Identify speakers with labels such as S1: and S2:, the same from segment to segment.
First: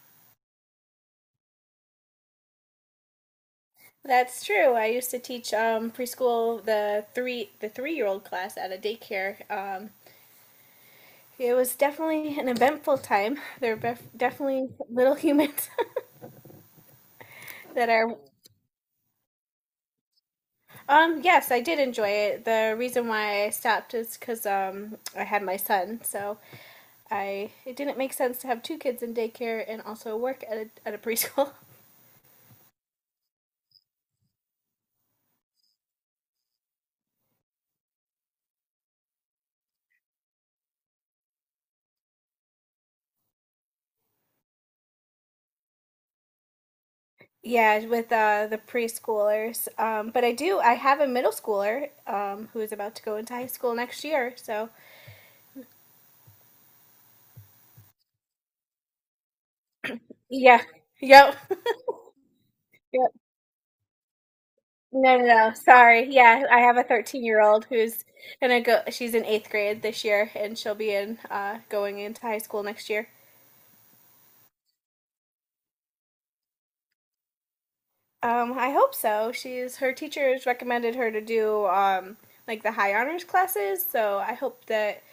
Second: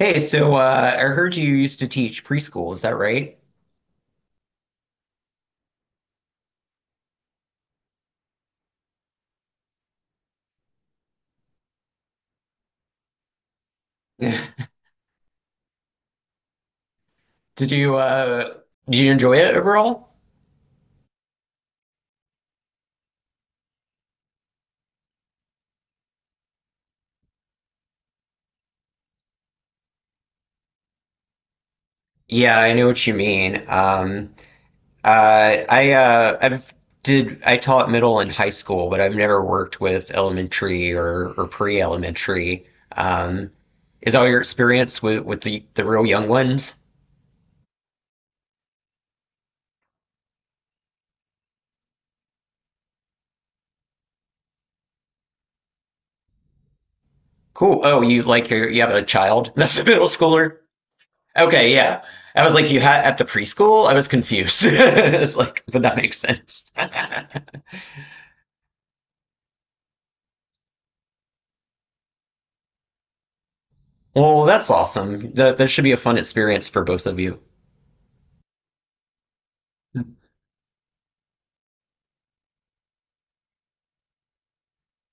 S1: Hey, I heard you used to teach preschool, is that right?
S2: That's true. I used to teach preschool the 3-year-old class at a daycare. It was definitely an eventful time. They're definitely little humans
S1: Did
S2: that
S1: you
S2: are.
S1: uh, did you enjoy it overall?
S2: Yes, I did enjoy it. The reason why I stopped is because I had my son, so I it didn't make sense to have two kids in daycare and also work at a preschool.
S1: Yeah, I know what you mean. I I've did I taught middle and high school, but I've never worked with elementary or pre-elementary. Um, is all your experience with the real young ones?
S2: Yeah, with the preschoolers. But I have a middle schooler who is about to go into high school next year. So
S1: Cool. Oh, you you have a child that's a middle schooler?
S2: yeah. Yep.
S1: Okay, yeah. I was like, you had
S2: Yep.
S1: at the preschool? I was confused.
S2: No, no,
S1: It's
S2: no.
S1: like, but that
S2: Sorry.
S1: makes
S2: Yeah, I
S1: sense.
S2: have a 13-year-old who's gonna go. She's in eighth grade this year, and she'll be in going into high school next year.
S1: Well, that's awesome. That should be a fun experience for both of you.
S2: I hope so. She's her teachers recommended her to do like the high honors classes, so I hope that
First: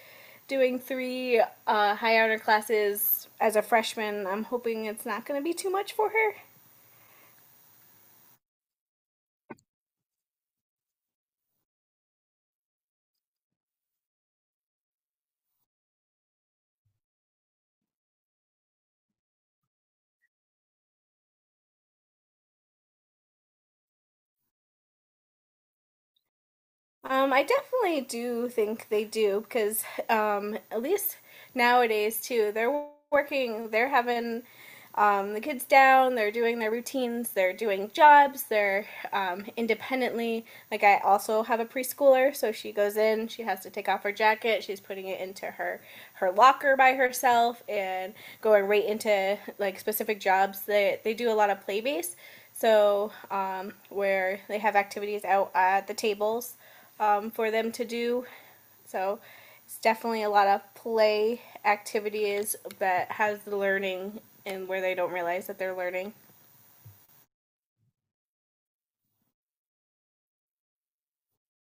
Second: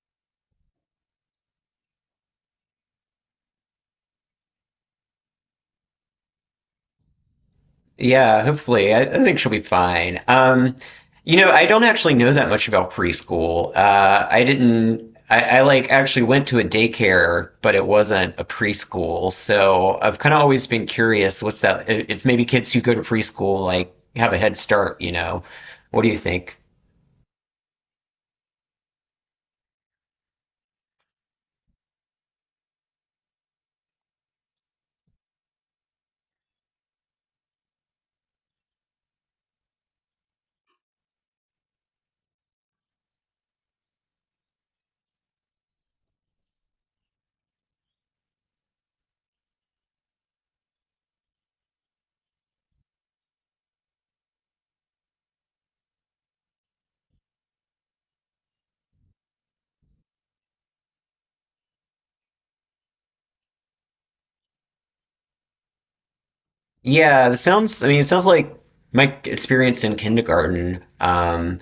S2: doing three high honor classes as a freshman, I'm hoping it's not gonna be too much for her.
S1: Yeah, hopefully. I think she'll be fine. I don't actually know that much about preschool. I didn't. I like actually went to a daycare, but it wasn't a preschool. So I've kind of always been curious. What's that? If maybe kids who go to preschool like have a head start, you know? What do you think?
S2: I definitely do think they do because at least nowadays too, they're working, they're having the kids down, they're doing their routines, they're doing jobs, they're independently. Like I also have a preschooler, so she goes in, she has to take off her jacket, she's putting it into her locker by herself, and going right into like specific jobs. They do a lot of play based, so where they have activities out at the tables for them to do. So it's definitely a lot of play activities that has the learning and where they don't realize that they're learning.
S1: Yeah, it sounds, I mean, it sounds like my experience in kindergarten.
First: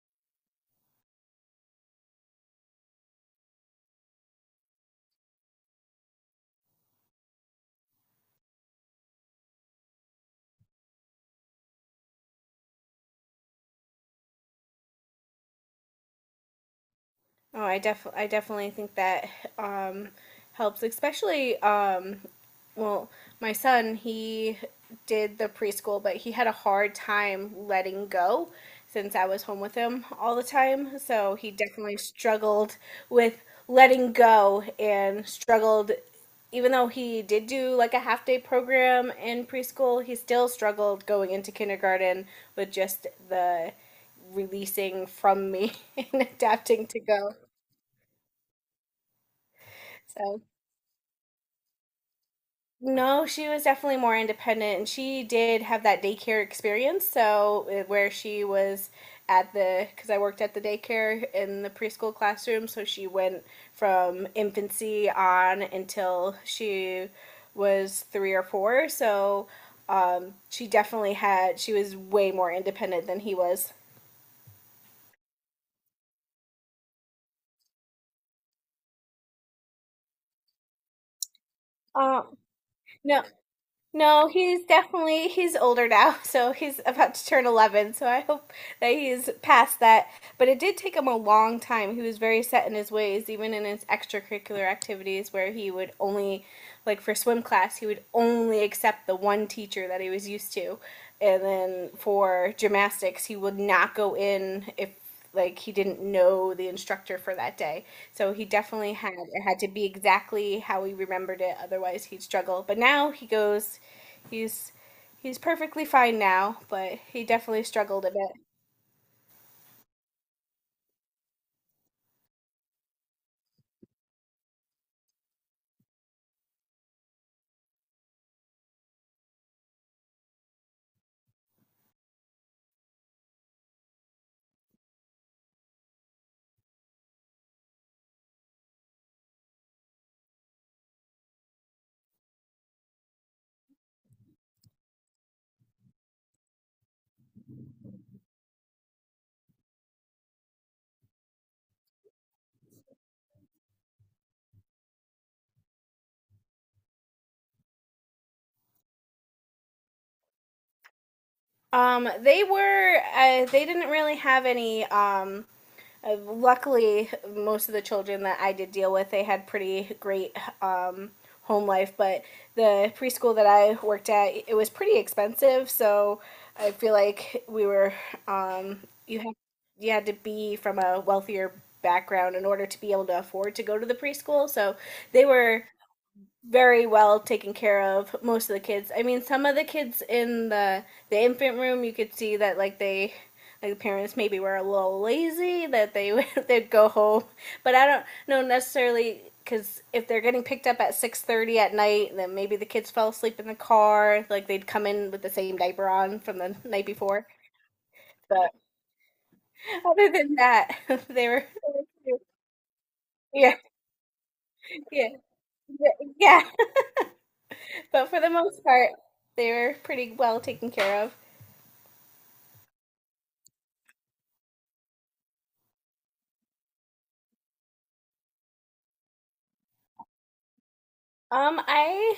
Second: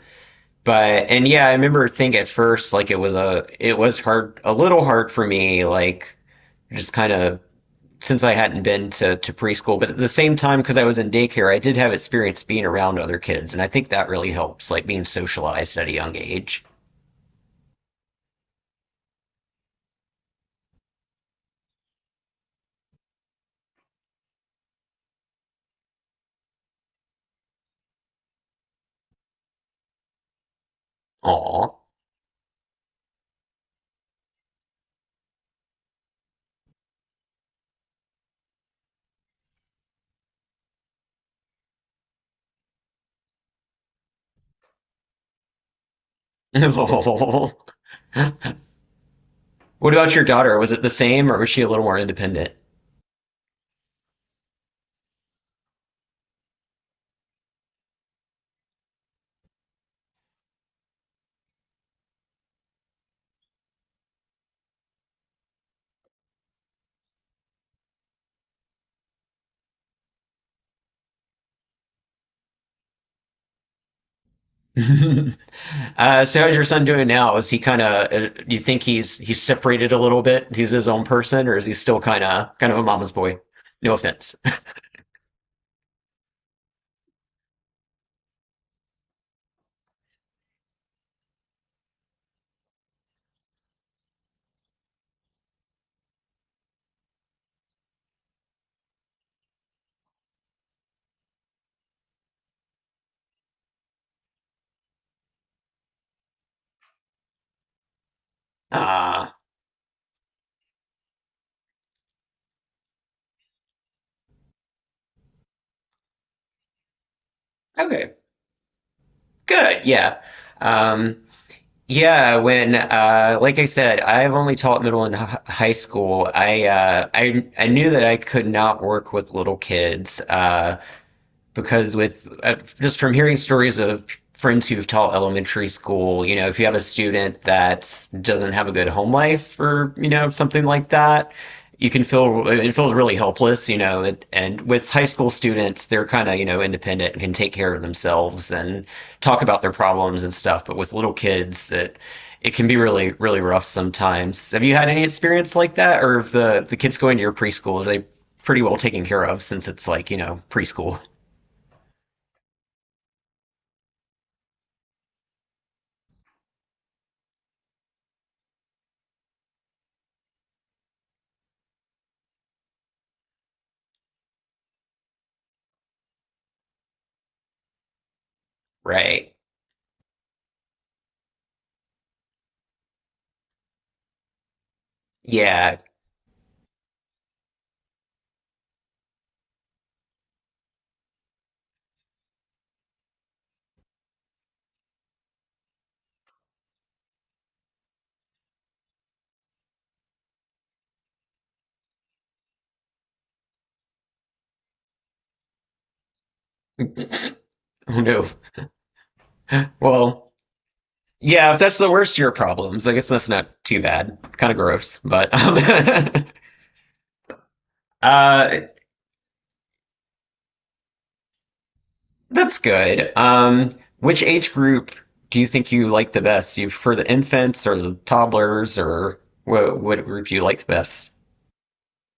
S1: But, and yeah, I remember think at first, like it was hard, a little hard for me, like just kind of since I hadn't been to preschool. But at the same time, because I was in daycare, I did have experience being around other kids. And I think that really helps, like being socialized at a young age.
S2: Oh, I definitely think that um, helps, especially well, my son, he did the preschool, but he had a hard time letting go since I was home with him all the time. So he
S1: Aw.
S2: definitely struggled with letting go and struggled, even though he did do like a half day program in preschool, he still struggled going into kindergarten with just the releasing from me and adapting to go.
S1: What about your
S2: So,
S1: daughter? Was it the same or was she a little more independent?
S2: no, she was definitely more independent, and she did have that daycare experience. So, where she was at the, because I worked at the daycare in the preschool classroom, so she went from infancy on until she was three or four. So, she definitely had, she was way more independent than he was.
S1: So how's your son doing now? Is he kind of? You think he's separated a little bit? He's his own person, or is he still
S2: Um,
S1: kind of a mama's
S2: no,
S1: boy? No
S2: no,
S1: offense.
S2: he's definitely, he's older now, so he's about to turn 11, so I hope that he's past that. But it did take him a long time. He was very set in his ways, even in his extracurricular activities where he would only like for swim class, he would only accept the one teacher that he was used to. And then for gymnastics, he would not go in if like he didn't know the instructor for that day. So he definitely had,
S1: Ah,
S2: it had to be exactly how he remembered it, otherwise he'd struggle. But now he goes, he's he's perfectly fine now, but he definitely struggled a
S1: okay,
S2: bit.
S1: good, yeah, um, yeah. When, like I said, I've only taught middle and high school. I knew that I could not work with little kids. Because with just from hearing stories of friends who've taught elementary school, you know, if you have a student that doesn't have a good home life or you know something like that, you can feel it feels really helpless, you know. And with high school students, they're kind of you know independent and can take care of themselves and talk about their problems and stuff. But with little kids, it can be really really rough sometimes. Have you had any experience like that, or if the kids going to your preschool, are they pretty well taken care of since it's like you know preschool?
S2: They were. They didn't really have any. Luckily, most of the children that I did deal with, they had pretty great um, home life. But the preschool that I worked at, it was pretty expensive. So I feel like we were. Um, you
S1: Right.
S2: had you had to be from a wealthier background in order to be able to afford to go to the preschool. So they were
S1: Yeah.
S2: very well taken care of, most of the kids. I mean some of the kids in the infant room you could see that, like, they, like, the parents maybe were a little lazy, that they they'd go home, but I don't know necessarily, because if they're getting picked up at 6:30 at night, then maybe the kids fell asleep in the car, like they'd come in with the same diaper on from the night before,
S1: oh no.
S2: but other
S1: Well,
S2: than that they were.
S1: yeah, if that's the worst of your problems, I guess that's not
S2: Yeah,
S1: too bad. Kind of gross,
S2: yeah,
S1: but
S2: yeah, yeah. But for the most
S1: uh,
S2: part they were pretty well taken care of.
S1: that's good. Which age group do you think you like the best? Do you prefer the infants or the toddlers, or what group do you like the best?
S2: I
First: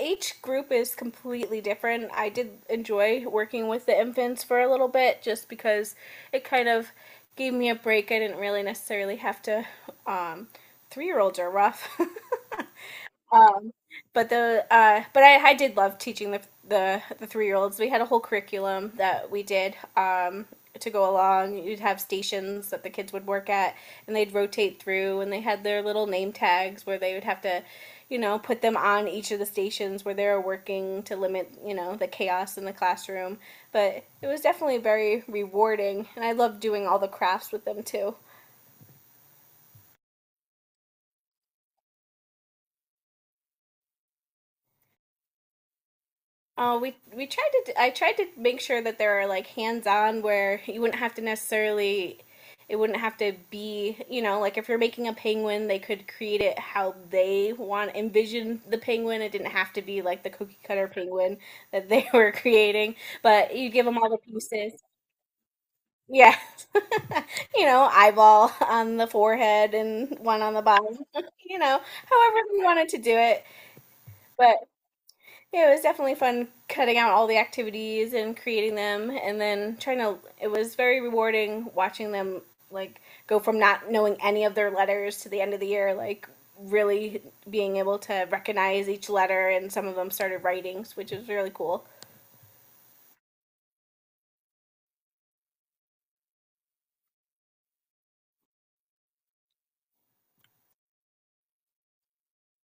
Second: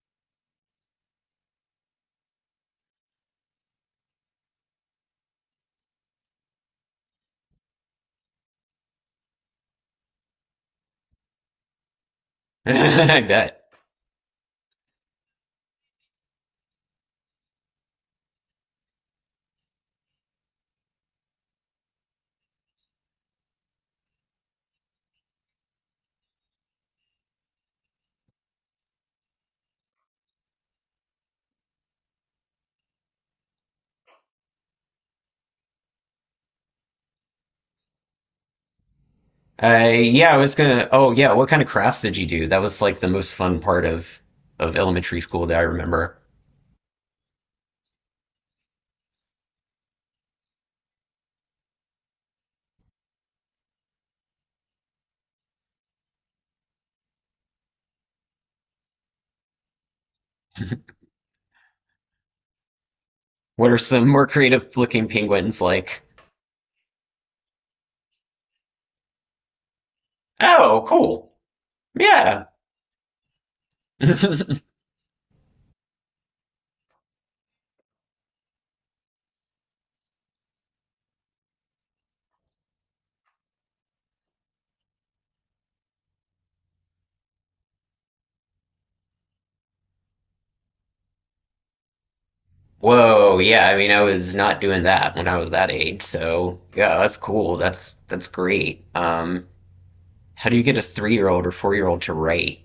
S2: Each group is completely different. I did enjoy working with the infants for a little bit just because it kind of gave me a break. I didn't really necessarily have to. um 3-year-olds are rough.
S1: I bet.
S2: um, but I did love teaching the 3-year-olds. We had a whole curriculum that we did to go along. You'd have stations that the kids would work at, and they'd rotate through, and they had their little name tags where they would have to, put them on each of the stations where they were working, to limit, the chaos in the classroom. But it was definitely very rewarding, and I loved doing all the crafts with them too.
S1: Yeah, I was gonna. Oh, yeah. What kind of crafts did you do? That was like the most fun part of elementary school that I remember.
S2: Oh, we tried to. I tried to make sure that there are like hands-on where you wouldn't have to necessarily. It wouldn't have to be, like if you're making a penguin, they could create it how they want envision the penguin. It didn't have to be like the cookie cutter penguin that they were creating, but you
S1: What are
S2: give them
S1: some
S2: all the
S1: more creative
S2: pieces.
S1: looking penguins like?
S2: Yeah, eyeball on the forehead and one on the
S1: Oh,
S2: bottom.
S1: cool.
S2: You know, However
S1: Yeah.
S2: you wanted to do it, but yeah, it was definitely fun cutting out all the activities and creating them and then trying to. It was very rewarding watching them like go from not knowing any of their letters to the end of the year, like really being able to recognize each letter, and some of them started writing, which was really cool.
S1: Whoa, yeah, I mean, I was not doing that when I was that age, so yeah, that's cool. That's great. How do you get a three-year-old or four-year-old to write?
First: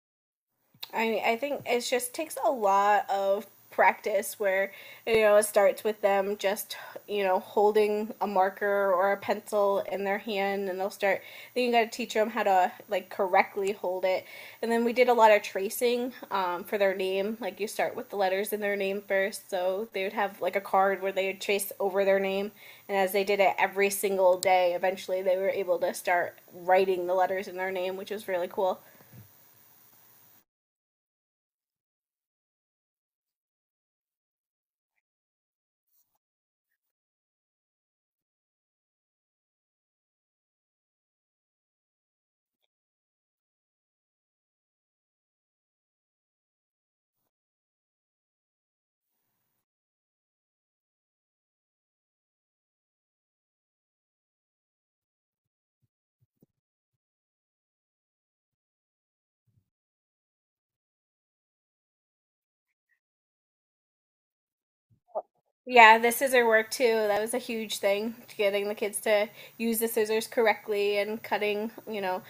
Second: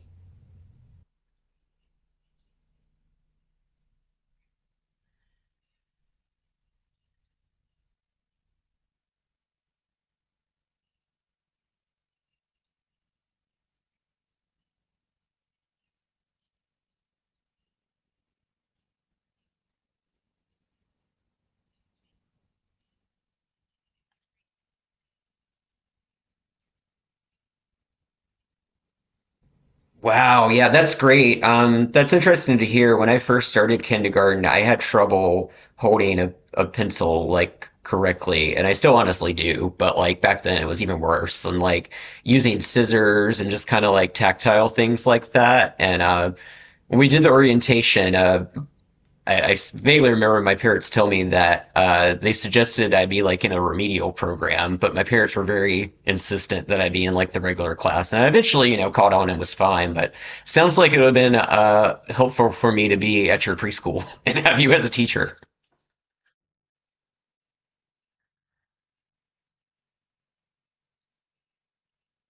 S2: I think it just takes a lot of practice where, it starts with them just holding a marker or a pencil in their hand, and they'll start. Then you got to teach them how to like correctly hold it, and then we did a lot of tracing for their name, like you start with the letters in their name first, so they would have like a card where they would trace over their name, and as they did it every single day, eventually they were able to start writing the letters in their name, which was really cool.
S1: Wow, yeah, that's great. That's interesting to hear. When I first started kindergarten, I had trouble holding a pencil like correctly, and I still honestly do, but like back then it was even worse. And like using scissors and just kind of like tactile things like that. And when we did the orientation, I vaguely remember my parents telling me that they suggested I be like in a remedial program, but my parents were very insistent that I be in like the regular class. And I eventually, you know, caught on and was fine. But sounds like it would have been helpful for me to be at your preschool and have you as a teacher.
S2: Yeah, the scissor work too. That was a huge thing, to getting the kids to use the scissors correctly and cutting.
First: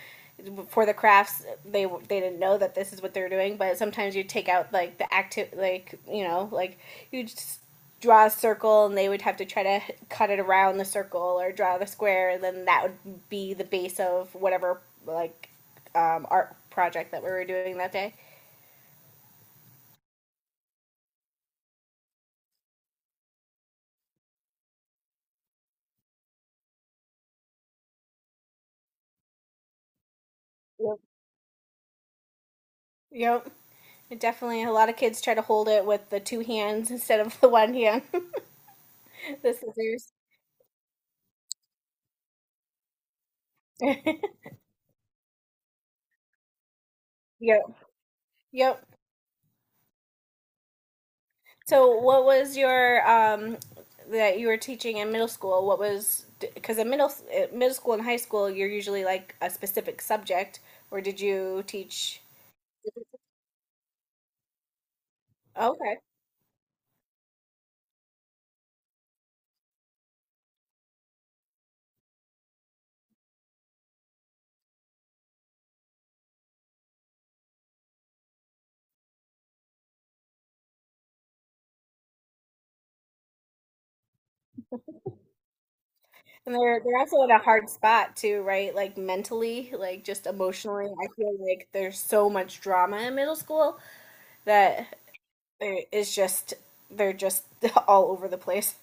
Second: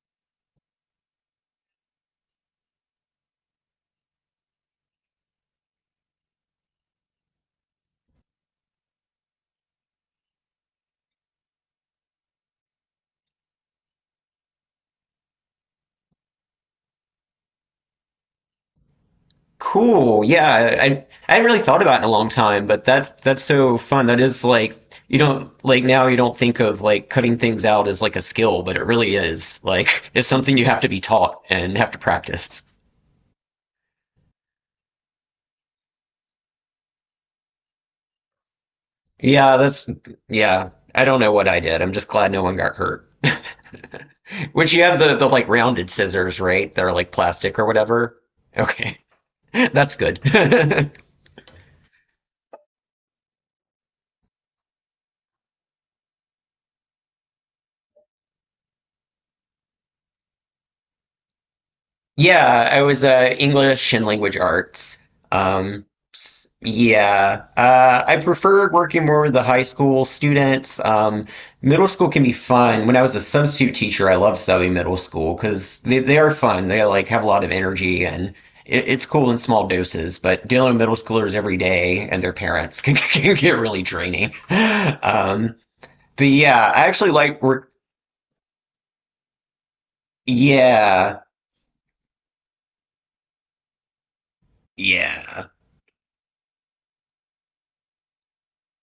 S2: For the crafts, they didn't know that this is what they're doing. But sometimes you take out like the active, like, like you just draw a circle, and they would have to try to cut it around the circle or draw the square, and then that would be the base of whatever like art project that we were doing that day.
S1: Cool. Yeah, I hadn't really thought about it in a long time, but that's so fun. That is like you don't like now you don't think of like cutting things out as like a skill, but it really is. Like it's something you have to
S2: Yep.
S1: be taught and have to practice.
S2: Yep. It definitely, a lot of kids try to hold it with the two hands instead of the one hand. The
S1: Yeah, that's
S2: scissors.
S1: yeah. I don't know what I did. I'm just glad no one got hurt. Which you have the like rounded scissors, right? They're like plastic
S2: Yep.
S1: or whatever.
S2: Yep.
S1: Okay. That's good.
S2: So, what was your that you were teaching in middle school? What was, because in middle school and high school, you're usually like a specific subject, or did you teach?
S1: Yeah, I was English and language arts.
S2: Oh,
S1: Um,
S2: okay.
S1: yeah, I preferred working more with the high school students. Middle school can be fun. When I was a substitute teacher, I loved subbing middle school because they are fun. They like have a lot of energy and it's cool in small doses. But dealing with middle schoolers every day and their parents can get really draining. Um, but
S2: And
S1: yeah,
S2: they're
S1: I
S2: they're
S1: actually
S2: also in a
S1: like
S2: hard
S1: work.
S2: spot too, right? Like mentally, like just emotionally. I
S1: Yeah,
S2: feel like there's so much drama in middle school that
S1: yeah.
S2: there is just, they're just all over the place.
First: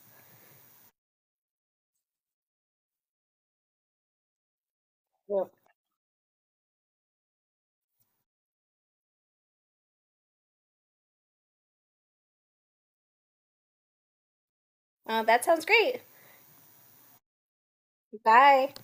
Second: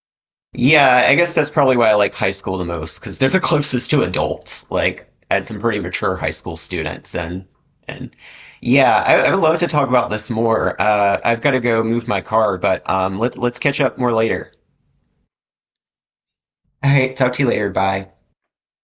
S1: Yeah, I guess that's probably why I like high school the most because they're the closest to adults. Like, I had
S2: Yep.
S1: some pretty mature high school students, and yeah, I would love to talk about this more. I've got to go move my car, but let's catch up more later.
S2: That sounds great.
S1: All right, talk to you later. Bye.
S2: Bye.